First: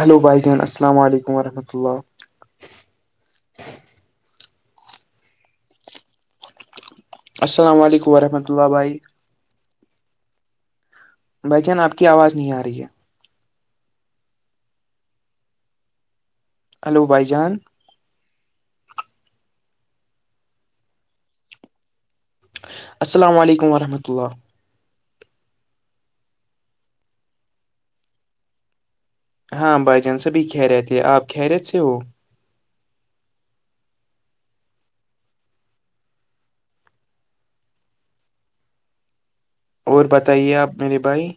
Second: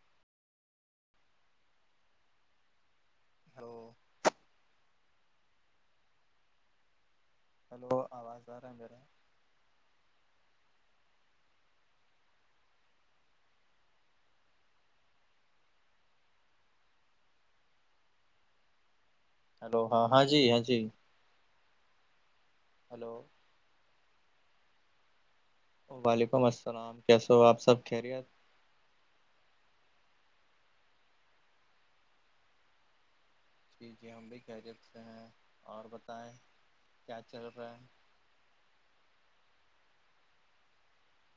hello بھائی جین السل علیکم وورحمۃہ اللہ ہاں السلام ہلو علیکم وورحمۃ آواز آ رہا اللہ ہے بھائی میرا جان آپ کی آواز نہیں آ رہی ہے ہلو بھائی جان ہلو ہاں ہاں جی ہاں جی ہلو السلام علیکم وورحمۃ اللہ وعلیکم السلام کیسے ہو آپ سب کہہ رہے ہاں بھائی جان سبھی کہ رہے تھے آپ کھہ رہے تھ سے ہو جی جی ہم بھی کہہ دیتے ہیں اور بتائیں کیا چل رہا ہے اور بتائیے آپ میرے بھائی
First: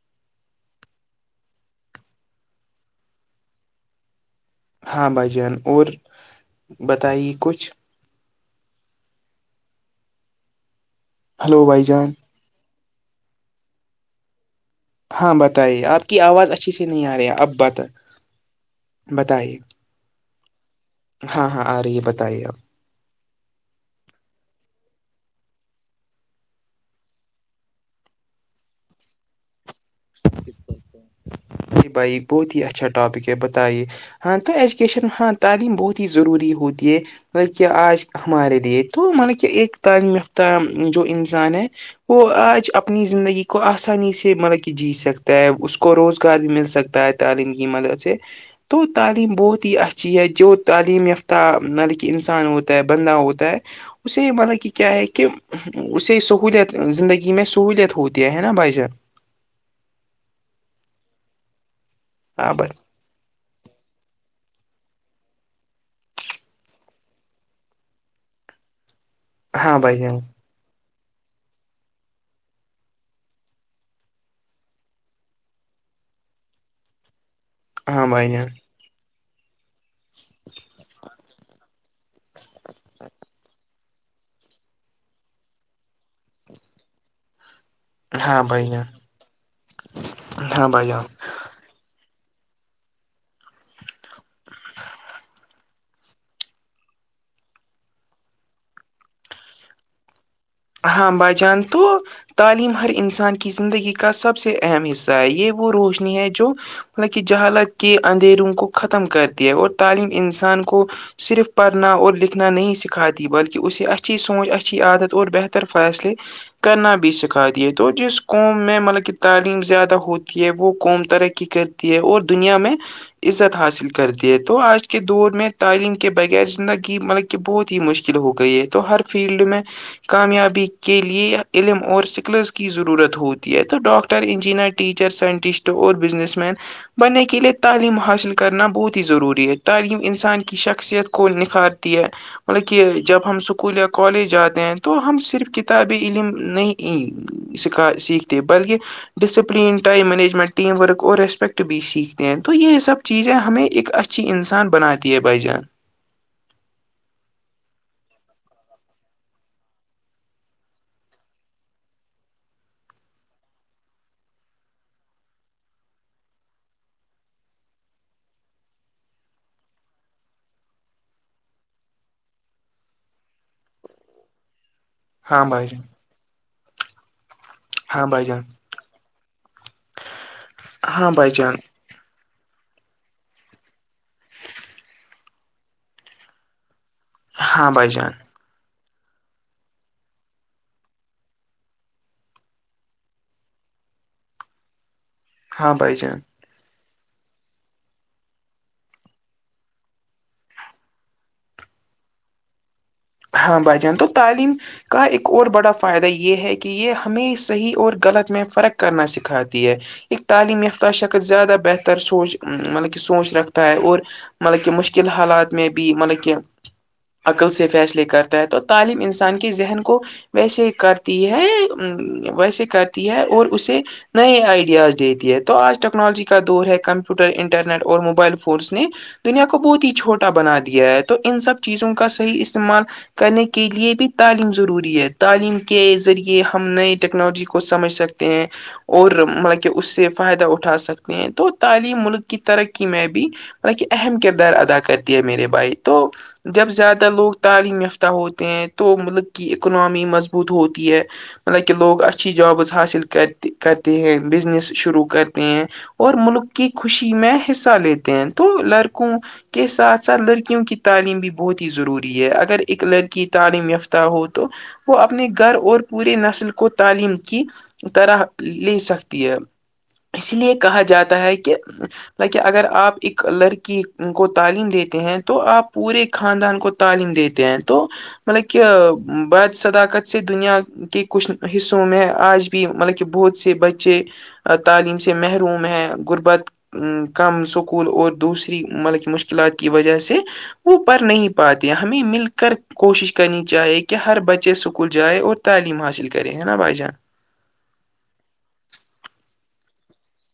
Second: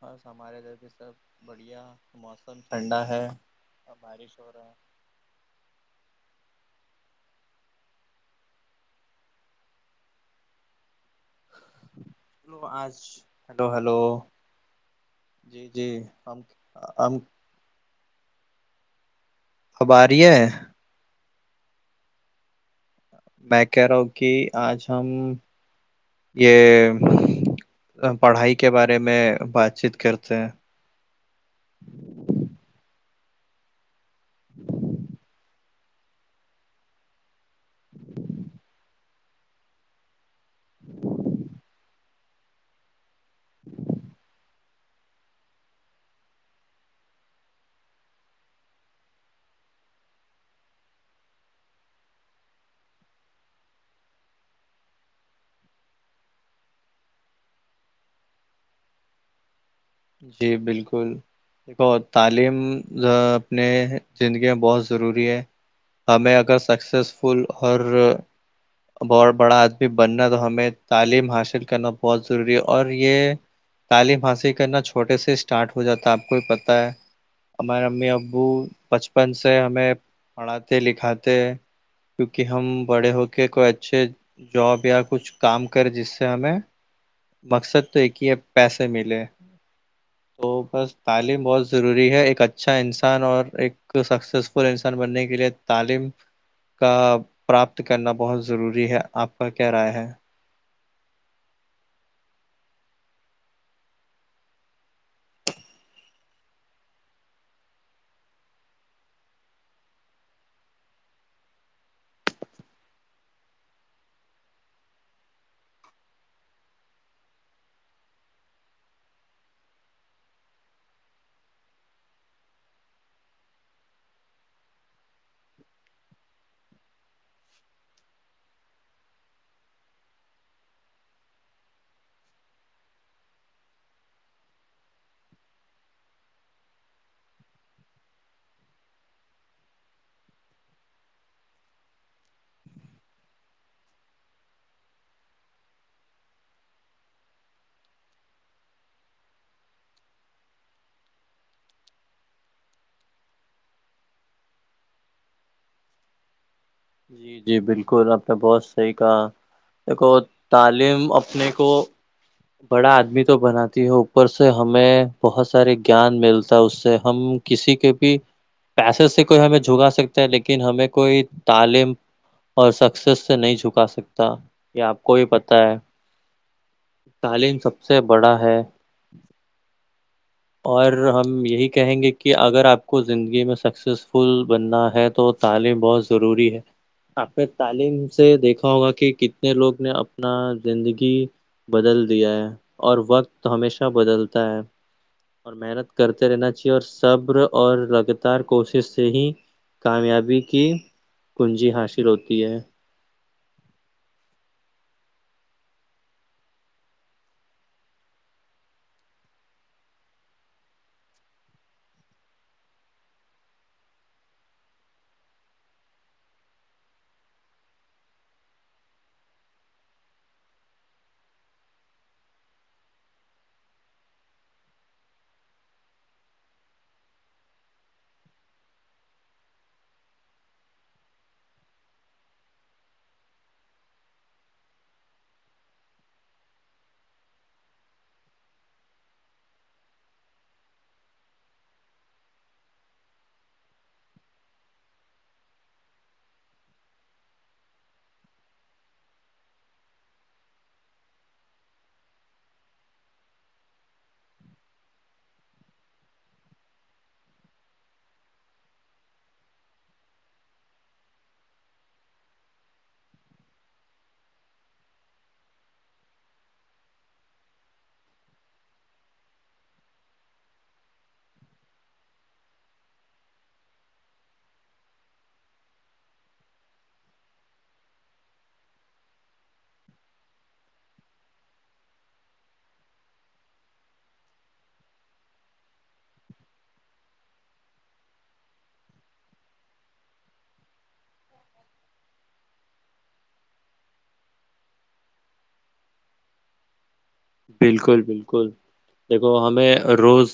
بس ہمارے ادھر بھی سب بڑھیا موسم ٹھنڈا ہے اور بارش ہو رہا ہے ہاں بھائی جان اور بتائیے کچھ ہلو بھائی جان آج ہلو ہلو ہاں جی بتائیے جی آپ کی ہم آواز اچھی سے نہیں آ ہم رہی ہے اب بت بتائیے اباری ہے ہاں ہاں آ رہی ہے بتائیے آپ میں کہہ رہا ہوں کہ آج ہم یہ پڑھائی کے بارے میں بات چیت کرتے ہیں بھائی بہت ہی اچھا ٹاپک ہے بتائیے ہاں تو ایجوکیشن ہاں تعلیم بہت ہی ضروری ہوتی ہے کہ آج ہمارے لیے تو ملب کہ ایک تعلیم یافتہ جو انسان ہے وہ آج اپنی زندگی کو آسانی سے مطلب کہ جی سک ستا ہے اس کو روزگار بھی مل سکتا ہے تعلیم کی مدد سے تو تعلیم بہت ہی اچھی ہے جو تعلیم یافتہ ملے کہ انسان ہوتا ہے بندلہ ہوتا ہے اسے یہ مطلب کہ کیا ہے کہ اسے سہولیت زندگی میں سہولیت ہوتی ہے نا بھجار جی بالکل دیکھو ہاں تعلیم بھائی اپنے زندگیاں بہت ضروری ہے ہمیں اگر سکسیزفل ہرارڈ بڑا ہاں آدمی بھائی جان بننا تو ہمیں تعلیم حاصل کرنا بہت ضروری ہے اور یہ تعلیم حاصل کرنا چھوٹے سے اسٹارٹ ہو جاتا ہے آپ کو بھی پتہ ہے ہمارے ہاں امی بھائی ابو جان بچن بچپن سے ہمیں پڑھاتے لکھاتے کیونکہ ہم بڑے ہوک کو اچھے جاب یا کچھ کام کر جس سے ہمیں مقصد تو ایک ہی ہاں بھائی جان پیسے ملے تو ہاں بھائی بس جان تعلیم بہت ضروری ہے ایک اچھا انسان اور ایک سکسیسفل انسان بننے کے لیے تعلیم کا پراپت کرنا بہت ضروری ہے آپ کا کیا رائے ہے ہاں بجان تو تعلیم ہر انسان کی زندگی کا سب سے اہم حصہ ہے یہ وہ روشنی ہے جو مطلب کہ جہالت کے اندھیروں کو ختم کرتی ہے اور تعلیم انسان کو صرف پڑھنا اور لکھنا نہیں سکھاتی بلکہ اسے اچھی سوچ اچھی عادت اور بہتر ر فیصلے کرنا بھی سکھا دیے تو جس قوم میں مطلب کہ تعلیم زیادہ ہوتی ہے وہ قوم ترقی کر ی ہے اور دنیا میں عزت حاصل کرتی ہے تو آج کے دور میں تعلیم کے بغیر زندگی مطلب بہت ہی مشکل ہو گئی ہے تو ہر فیلڈ میں کامیابی کے لیے علم اور سکلس کی ضرورت ہوتی ہے تو ڈاکٹر انجینئر ٹیچر سائنٹسٹ اور بزنس مین بننے کے لئے تعلیم حاصل کرنا بہت ہی ضروری ہے تعلیم انسان کی شخصیت کو اسکول نکھارتی ہے مطلب کہ جب ہم اسکول یا کالج جاتے ہیں تو ہم صرف کتاب علم نہیں سکھا سیکھتے بلکہ discipline time management team work اور ریسپیکٹ بھی سیکھتے ہیں تو یہ سب چیزیں ہمیں ایک اچھی انسان بناتی ہے بائی جان جی جی بالکل آپ نے بہت صحیح کہا دیکھو تعلیم اپنے کو بڑا آدمی تو بناتی ہے اوپر سے ہمیں بہت سارے گیان ملتا ہے اس سے ہم کسی کے بھی پیسے سے کوئی ہمیں جھگا سکتا ہے لیکن ہمیں کوئی تعلیم اور سکسیس سے نہیں جھکا سکتا آپ کو بھی ہاں پتا بھائی ہے جان تعلیم سب سے ہاں بھائی بڑا جان ہے اور ہاں بھائی ہم جان یہی کہیں گے کہ اگر آپ کو زندگی میں سکسیزفل بننا ہے تو تعلیم بہت ضروری ہے آپ نے ہاں بھائی تعلیم جان سے دیکھا ہوگا کہ کتنے لوگ نے اپنا زندگی بدل دیا ہے اور وقت ہمیشہ بدلتا ہے اور ہاں محنت بھائی جان کرتے رہنا اور سبر اور لگاتار کوشش سے ہی کامیابی کی کنجی حاصل ہوتی ہے ہاں بجان تو تعلیم کا ایک اور بڑا فائدہ یہ ہے کہ یہ ہمیں صحیح اور غلط میں فرق کرنا سکھاتی ہے ایک تعلیم یافتہ شکل زیادہ بہتر سوچ مطلب کہ سوچ رکھتا ہے اور مطلب کہ مشکل حالات میں بھی مطلب کہ عقل سے فیصلے کرتا ہے تو تعلیم انسان کے ذہن کو ویسے کرتی ہے ویسے کرتی ہے اور اسے نئے آئیڈیاز دیتی ہے تو آج ٹیکنالوجی کا دور ہے کمپیوٹر انٹرنیٹ اور موبائل فونس نے دنیا کو بہت ہی چھوٹا بنا دیا ہے تو ان سب چیزوں کا صحی استعمال کرنے کے لے بھی تعلیم ضروری ہے تعلیم کے ذریعے ہم نئے ٹیکنالوجی کو سمجھ سکتے کہ اور مطلب کہ اس سے فائدہ اٹھا سکتے ہیں تو تعلیم ملک کی ترقی میں بھی مط کہ اہم کردار ادا کرتی ہے میرے بھائی تو جب زیادہ لوگ تعلیم یافت ہوتے ہیں تو مطلب کہ اکنامی مضبوط ہوتی ہے مطلب کہ لوگ اچھی جابس حاصل کرتے کرتے ہیں بزنس شروع کرتے ہیں اور ملک کی خوشی میں حصہ لیتے ہیں تو لڑکوں کے ساتھ ساتھ لڑکیوں کی تعلیم بھی بہت ہی ضروری ہے اگر ایک لڑکی تعلیم یافتہ ہو تو وہ اپنے گھر اور پورے نسل کو تعلیم کی طرح لے سکتی ہے اس لیے کہا جاتا ہے کہ لائکہ اگر آپ ایک لڑکی کو تعلیم دیتے ہیں تو آپ پورے خاندان کو تعلیم دیتے ہیں تو مطلب کہ بض صداقت سے دنیا کہ کچھ حصوں میں آج بھی مطلب کہ بہت سے بچے تعلیم سے محروم ہے غربت ا کم سکول اور دوسری مطلب کی مشکلات کی وجہ سے وہ پڑ نہیں پاتے ہمیں مل کے کر کوشش کرنی چاہیے کہ ہر بچے اسکول جائےیں اور تعلیم حاصل کرے ہے نا بھائی جان بالکل بالکل دیکھو ہمیں روز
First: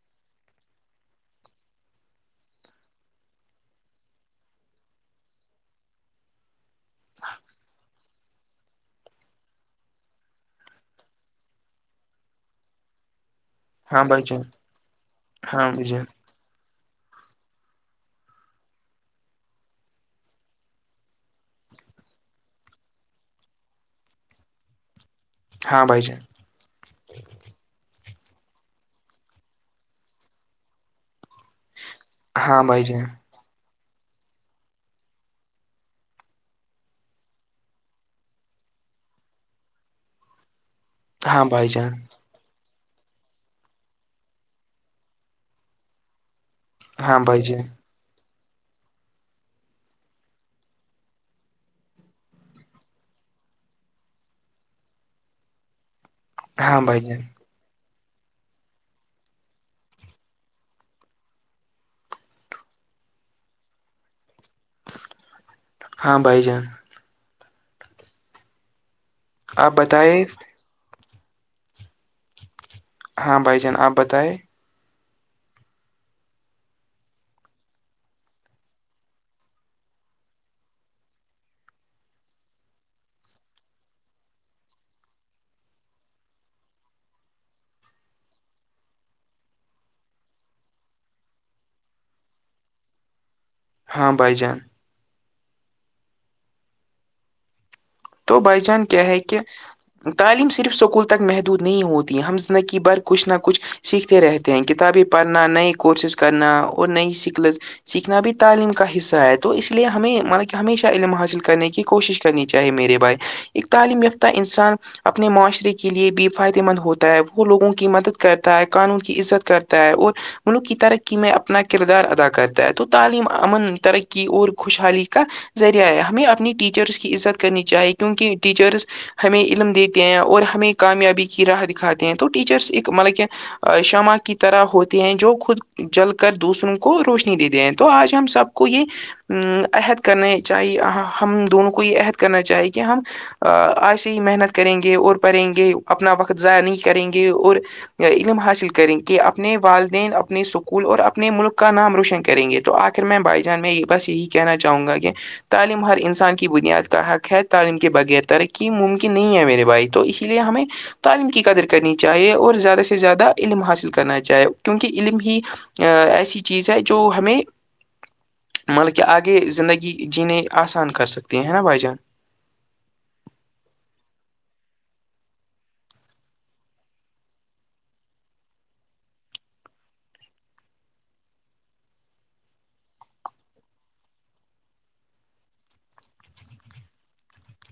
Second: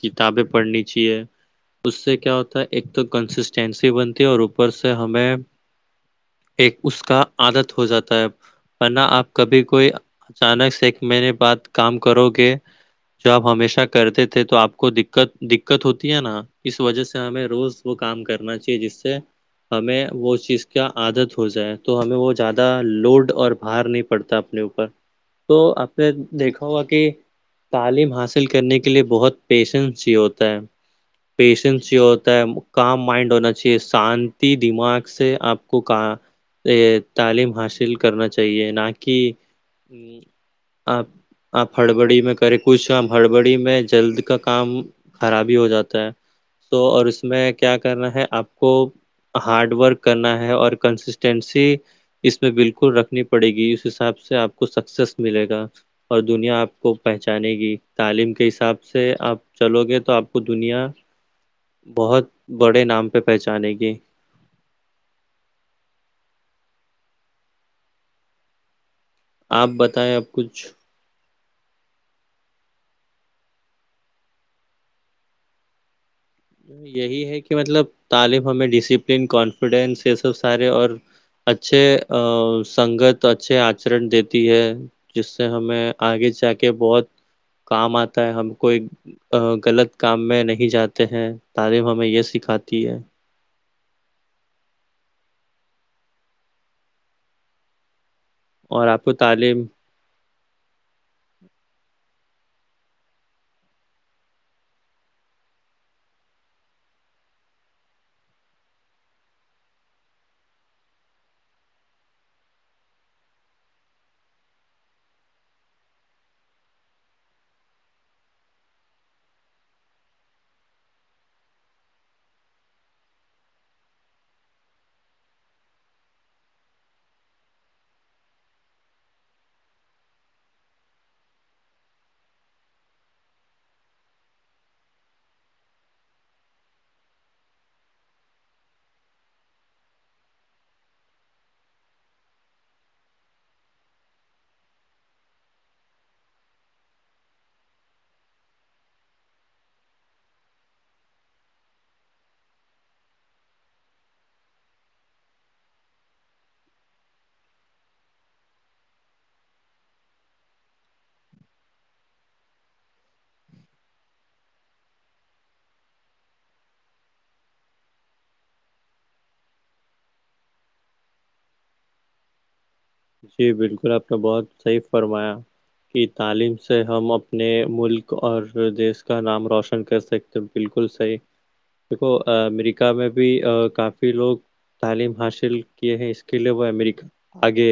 کتابیں پڑھنی چاہیے اس سے کیا ہوتا ہے ایک تو کنسسٹینسی بنتی ہے اور اوپر سے ہمیں ایک اس کا عادت ہو جاتا ہے ن آپ کبھی کوئی اچانک سے میں نے بات کام کرو گ جاب ہمیشہ اچھ ہاں بھائی کرتے جان تھے تو آپ کو دقت ہاں دقت بھائی جان ہوتی ہے نا اس وجہ سے ہمیں روز وہ کام کرنا چاہیے جس سے ہمیں وہ چیز کا عادت ہو جائے تو ہمیں وہ زیادہ لوڈ اور بھار نہیں پڑتا اپنے اوپر ہاں تو آپ بھائی نے جان دیکھا ہوگا کہ تعلیم حاصل کرنے کے لیے بہت پیشنس ہی ہوتا ہے پیشنس ہی ہوتا ہے ہاں بھائی کام جان مائنڈ ہونا چاہ شانتی دماغ سے آپ کو کہ تعلیم حاصل کرنا چاہیے نہ کہ آپ ہاں بھائی آپ جان ہڑبڑی میں کرے کچھ کام ہڑبڑی میں جلد کا کام خرابی ہو جاتا ہے تو اور ہاں اس بھائی میں جان کیا کرنا ہے آپ کو ہارڈ ورک کرنا ہے اور کنسسٹینسی اس میں بالکل رکھنی پڑے گی اس حساب سے آپ کو سکسیس ملے گا اور دنیا آپ ہاں کو بھائی جان پہچانے گی تعلیم کے حساب سے آپ چلو گے تو آپ کو دنیا بہت بڑے نام پہ پہچانے گی ہاں بھائی جان آپ بتائیں اب کچھ ہاں بھائی جان آپ بتائیں یہی ہے کہ مطلب تعلیم ہمیں ڈسپلن کانفیڈینس یہ سب سارے اور اچھے سنگت اچھے آچرن دیتی ہے جس سے ہمیں آگے جا کے بہت کام آتا ہے ہم کوئی غلط کام میں نہیں جاتا ہیں تعلیم ہمیں یہ سکھاتی ہے ہاں بائی جان تو بائی جان اور آپ کیا کو ہے کہ تعلیم تعلیم صرف سکول تک محدود نہیں ہوتی ہم زندگی بھر کچھ نہ کچھ سیکھتے رہتے ت کتابیں پڑھنا نئی کورسز کرنا اور نئی سکلز سیکھنا بھی تعلیم کا حصہ ہے تو اس لیے ہمیں مطب کہ ہمیشہ علم حاصل کرنے کی کوشش کرنی چاہیے میرے بائے ایک تعلیم یافتہ انسان اپنے معاشرے کے لیے بھی فائدے مند ہوتا ہے وہ لوگوں کی مدد کرتا ہے قانون کی عزت کرتا ہے اور ملک کی ترقی میں اپنا کردار ادا کرتا ہے تو تعلیم امن ترقی اور خوشحالی کا ذریعہ ہے ہمیں اپنی ٹیچرس کی عزت کرنی چاہیے کیونکہ ٹیچرس ہمیں علم دیتے ہیں اور ہمیں کامیابی کی راہ دکھاتے ہیں تو ٹیچرس ایک مطب کہ شمع کی طرح ہوتے ہیں جو خود جل کر دوسروں کو روشنی دیتے ہیں تو آج ہم سب کو یہ ا عہد کرنے چاہیے ہم دونوں کو یہ عہد کرنا چاہی کہ ہم آج سے ہی محنت کریں گے اور پڑھیں گے اپنا وقت ضائع نہیں کریں گے اور علم حاصل کریں کہ اپنے والدین اپنے سکول اور اپنے ملک کا نام روشن کریں گے تو آ کے میں بائی جان میں بس یہی کہنا چاہوں گا کہ تعلیم ہر انسان کی بنیاد کا حق ہے تو تعلیم کے بغیر ترقی ممکن نہیں ہے میرے بھائی تو اسی لیے ہمیں تعلیم کی قدر کرنی چاہیے اور زیادہ سے زیادہ علم حاصل کرنا چاہے کیونکہ علم ہی ایسی چیز ہے جو ہمیں ملک آگے زندگی جینے آسان کر سکتے ہیں نا بھائی جان جی بالکل آپ نے بہت صحیح فرمایا کی تعلیم سے ہم اپنے ملک اور دیش کا نام روشن کر سک تو بالکل صحیح دیکھو امریکہ میں بھی کافی لوگ تعلیم حاصل کیے ہیں اس کے لیے وہ امریکہ آگے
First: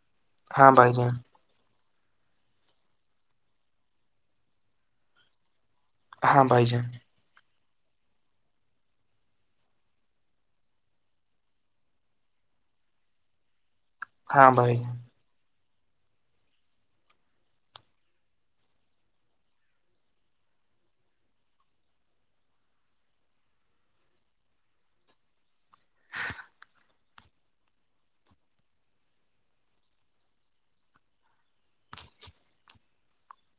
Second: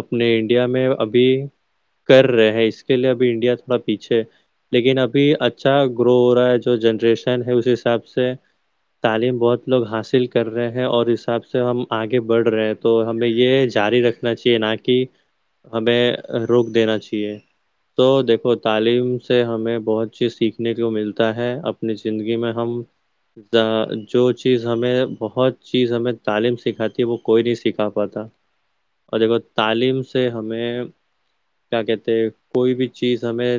اپنے انڈیا ہاں میں بھائی جان ابھی کر رہے ہیں اس کے لیے اب انڈیا تھوڑا پیچھے لیکن ابھی اچھا گرو ہو ہاں رہا ہے بھائی جو جان جنریشن ہے اس حساب سے [inaudible] تعلیم بہت لوگ حاصل کر رہے ہیں اور حساب سے ہم آگے بڑھ رہے ہیں تو ہمیں یہ جاری رکھ نا ہاں چاہیے نہ بھائی جان کہ ہمیں روک دینا چاہیے تو دیکھو تعلیم سے ہمیں بہت چیز سیکھنے کو ملتا ہے اب اپنی زندگی میں ہم جو چیز ہمیں بہت چیز ہمیں تعلیم سکھاتی ہے وہ کوئی نہیں سکھا پاتا اور دیکھو تعلیم سے ہمیں کیا کہتے کوئی بھی چیز ہمیں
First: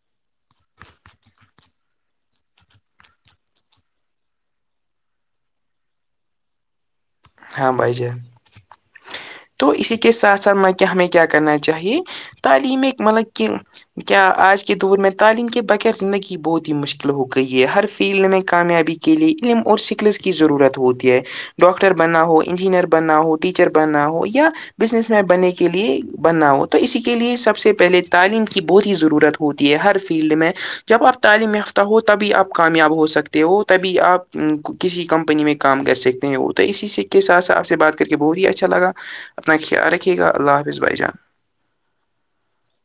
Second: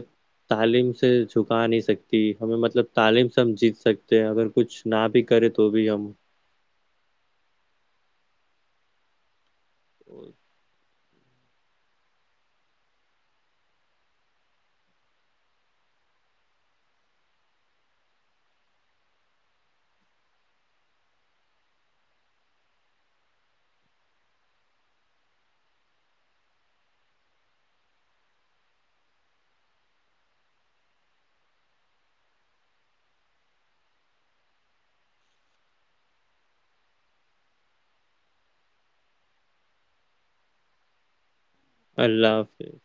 تعلیم سے جھکا نہیں سکتی ہمیں مطلب تعلیم سے ہم جیت سکتے ہیں اگر کچھ نہ بھی کرے تو بھی ہم ہاں بھائی جان تو اسی کے ساتھ ساتھ میں کہ ہمیں کیا کرنا چاہیے تعلیم مطلب کہ کیا آج کے دور میں تعلیم کے بغیر زندگی بہت ہی مشکل ہو گئی ہے ہر فیلڈ میں کامیابی کی کے لیے علم اور سکلس کی ضرورت ہوتی ہے ڈاکٹر بننا ہو انجینئر بننا ہو ٹیچر بننا ہو یہ کیا بزنس مین بننے کے لیے بننا ہو تو اسی کے لیے سب سے پہلے تعلیم کی بہت ہی ضرورت ہوتی ہے ہر فیلڈ میں جب آپ تعلیم یافتہ ہو تبھی آپ کامیاب ہو سکتے ہو تبھی آپ کسی کمپنی میں کام کر سکتے ہیں وہ تو اسی کے ساتھ سھ آپ سے بات کر کے بہت ہی اچھا لگا اپنا خیال رکھیے گا اللہ حافظ بھائی جان اللہ حافظ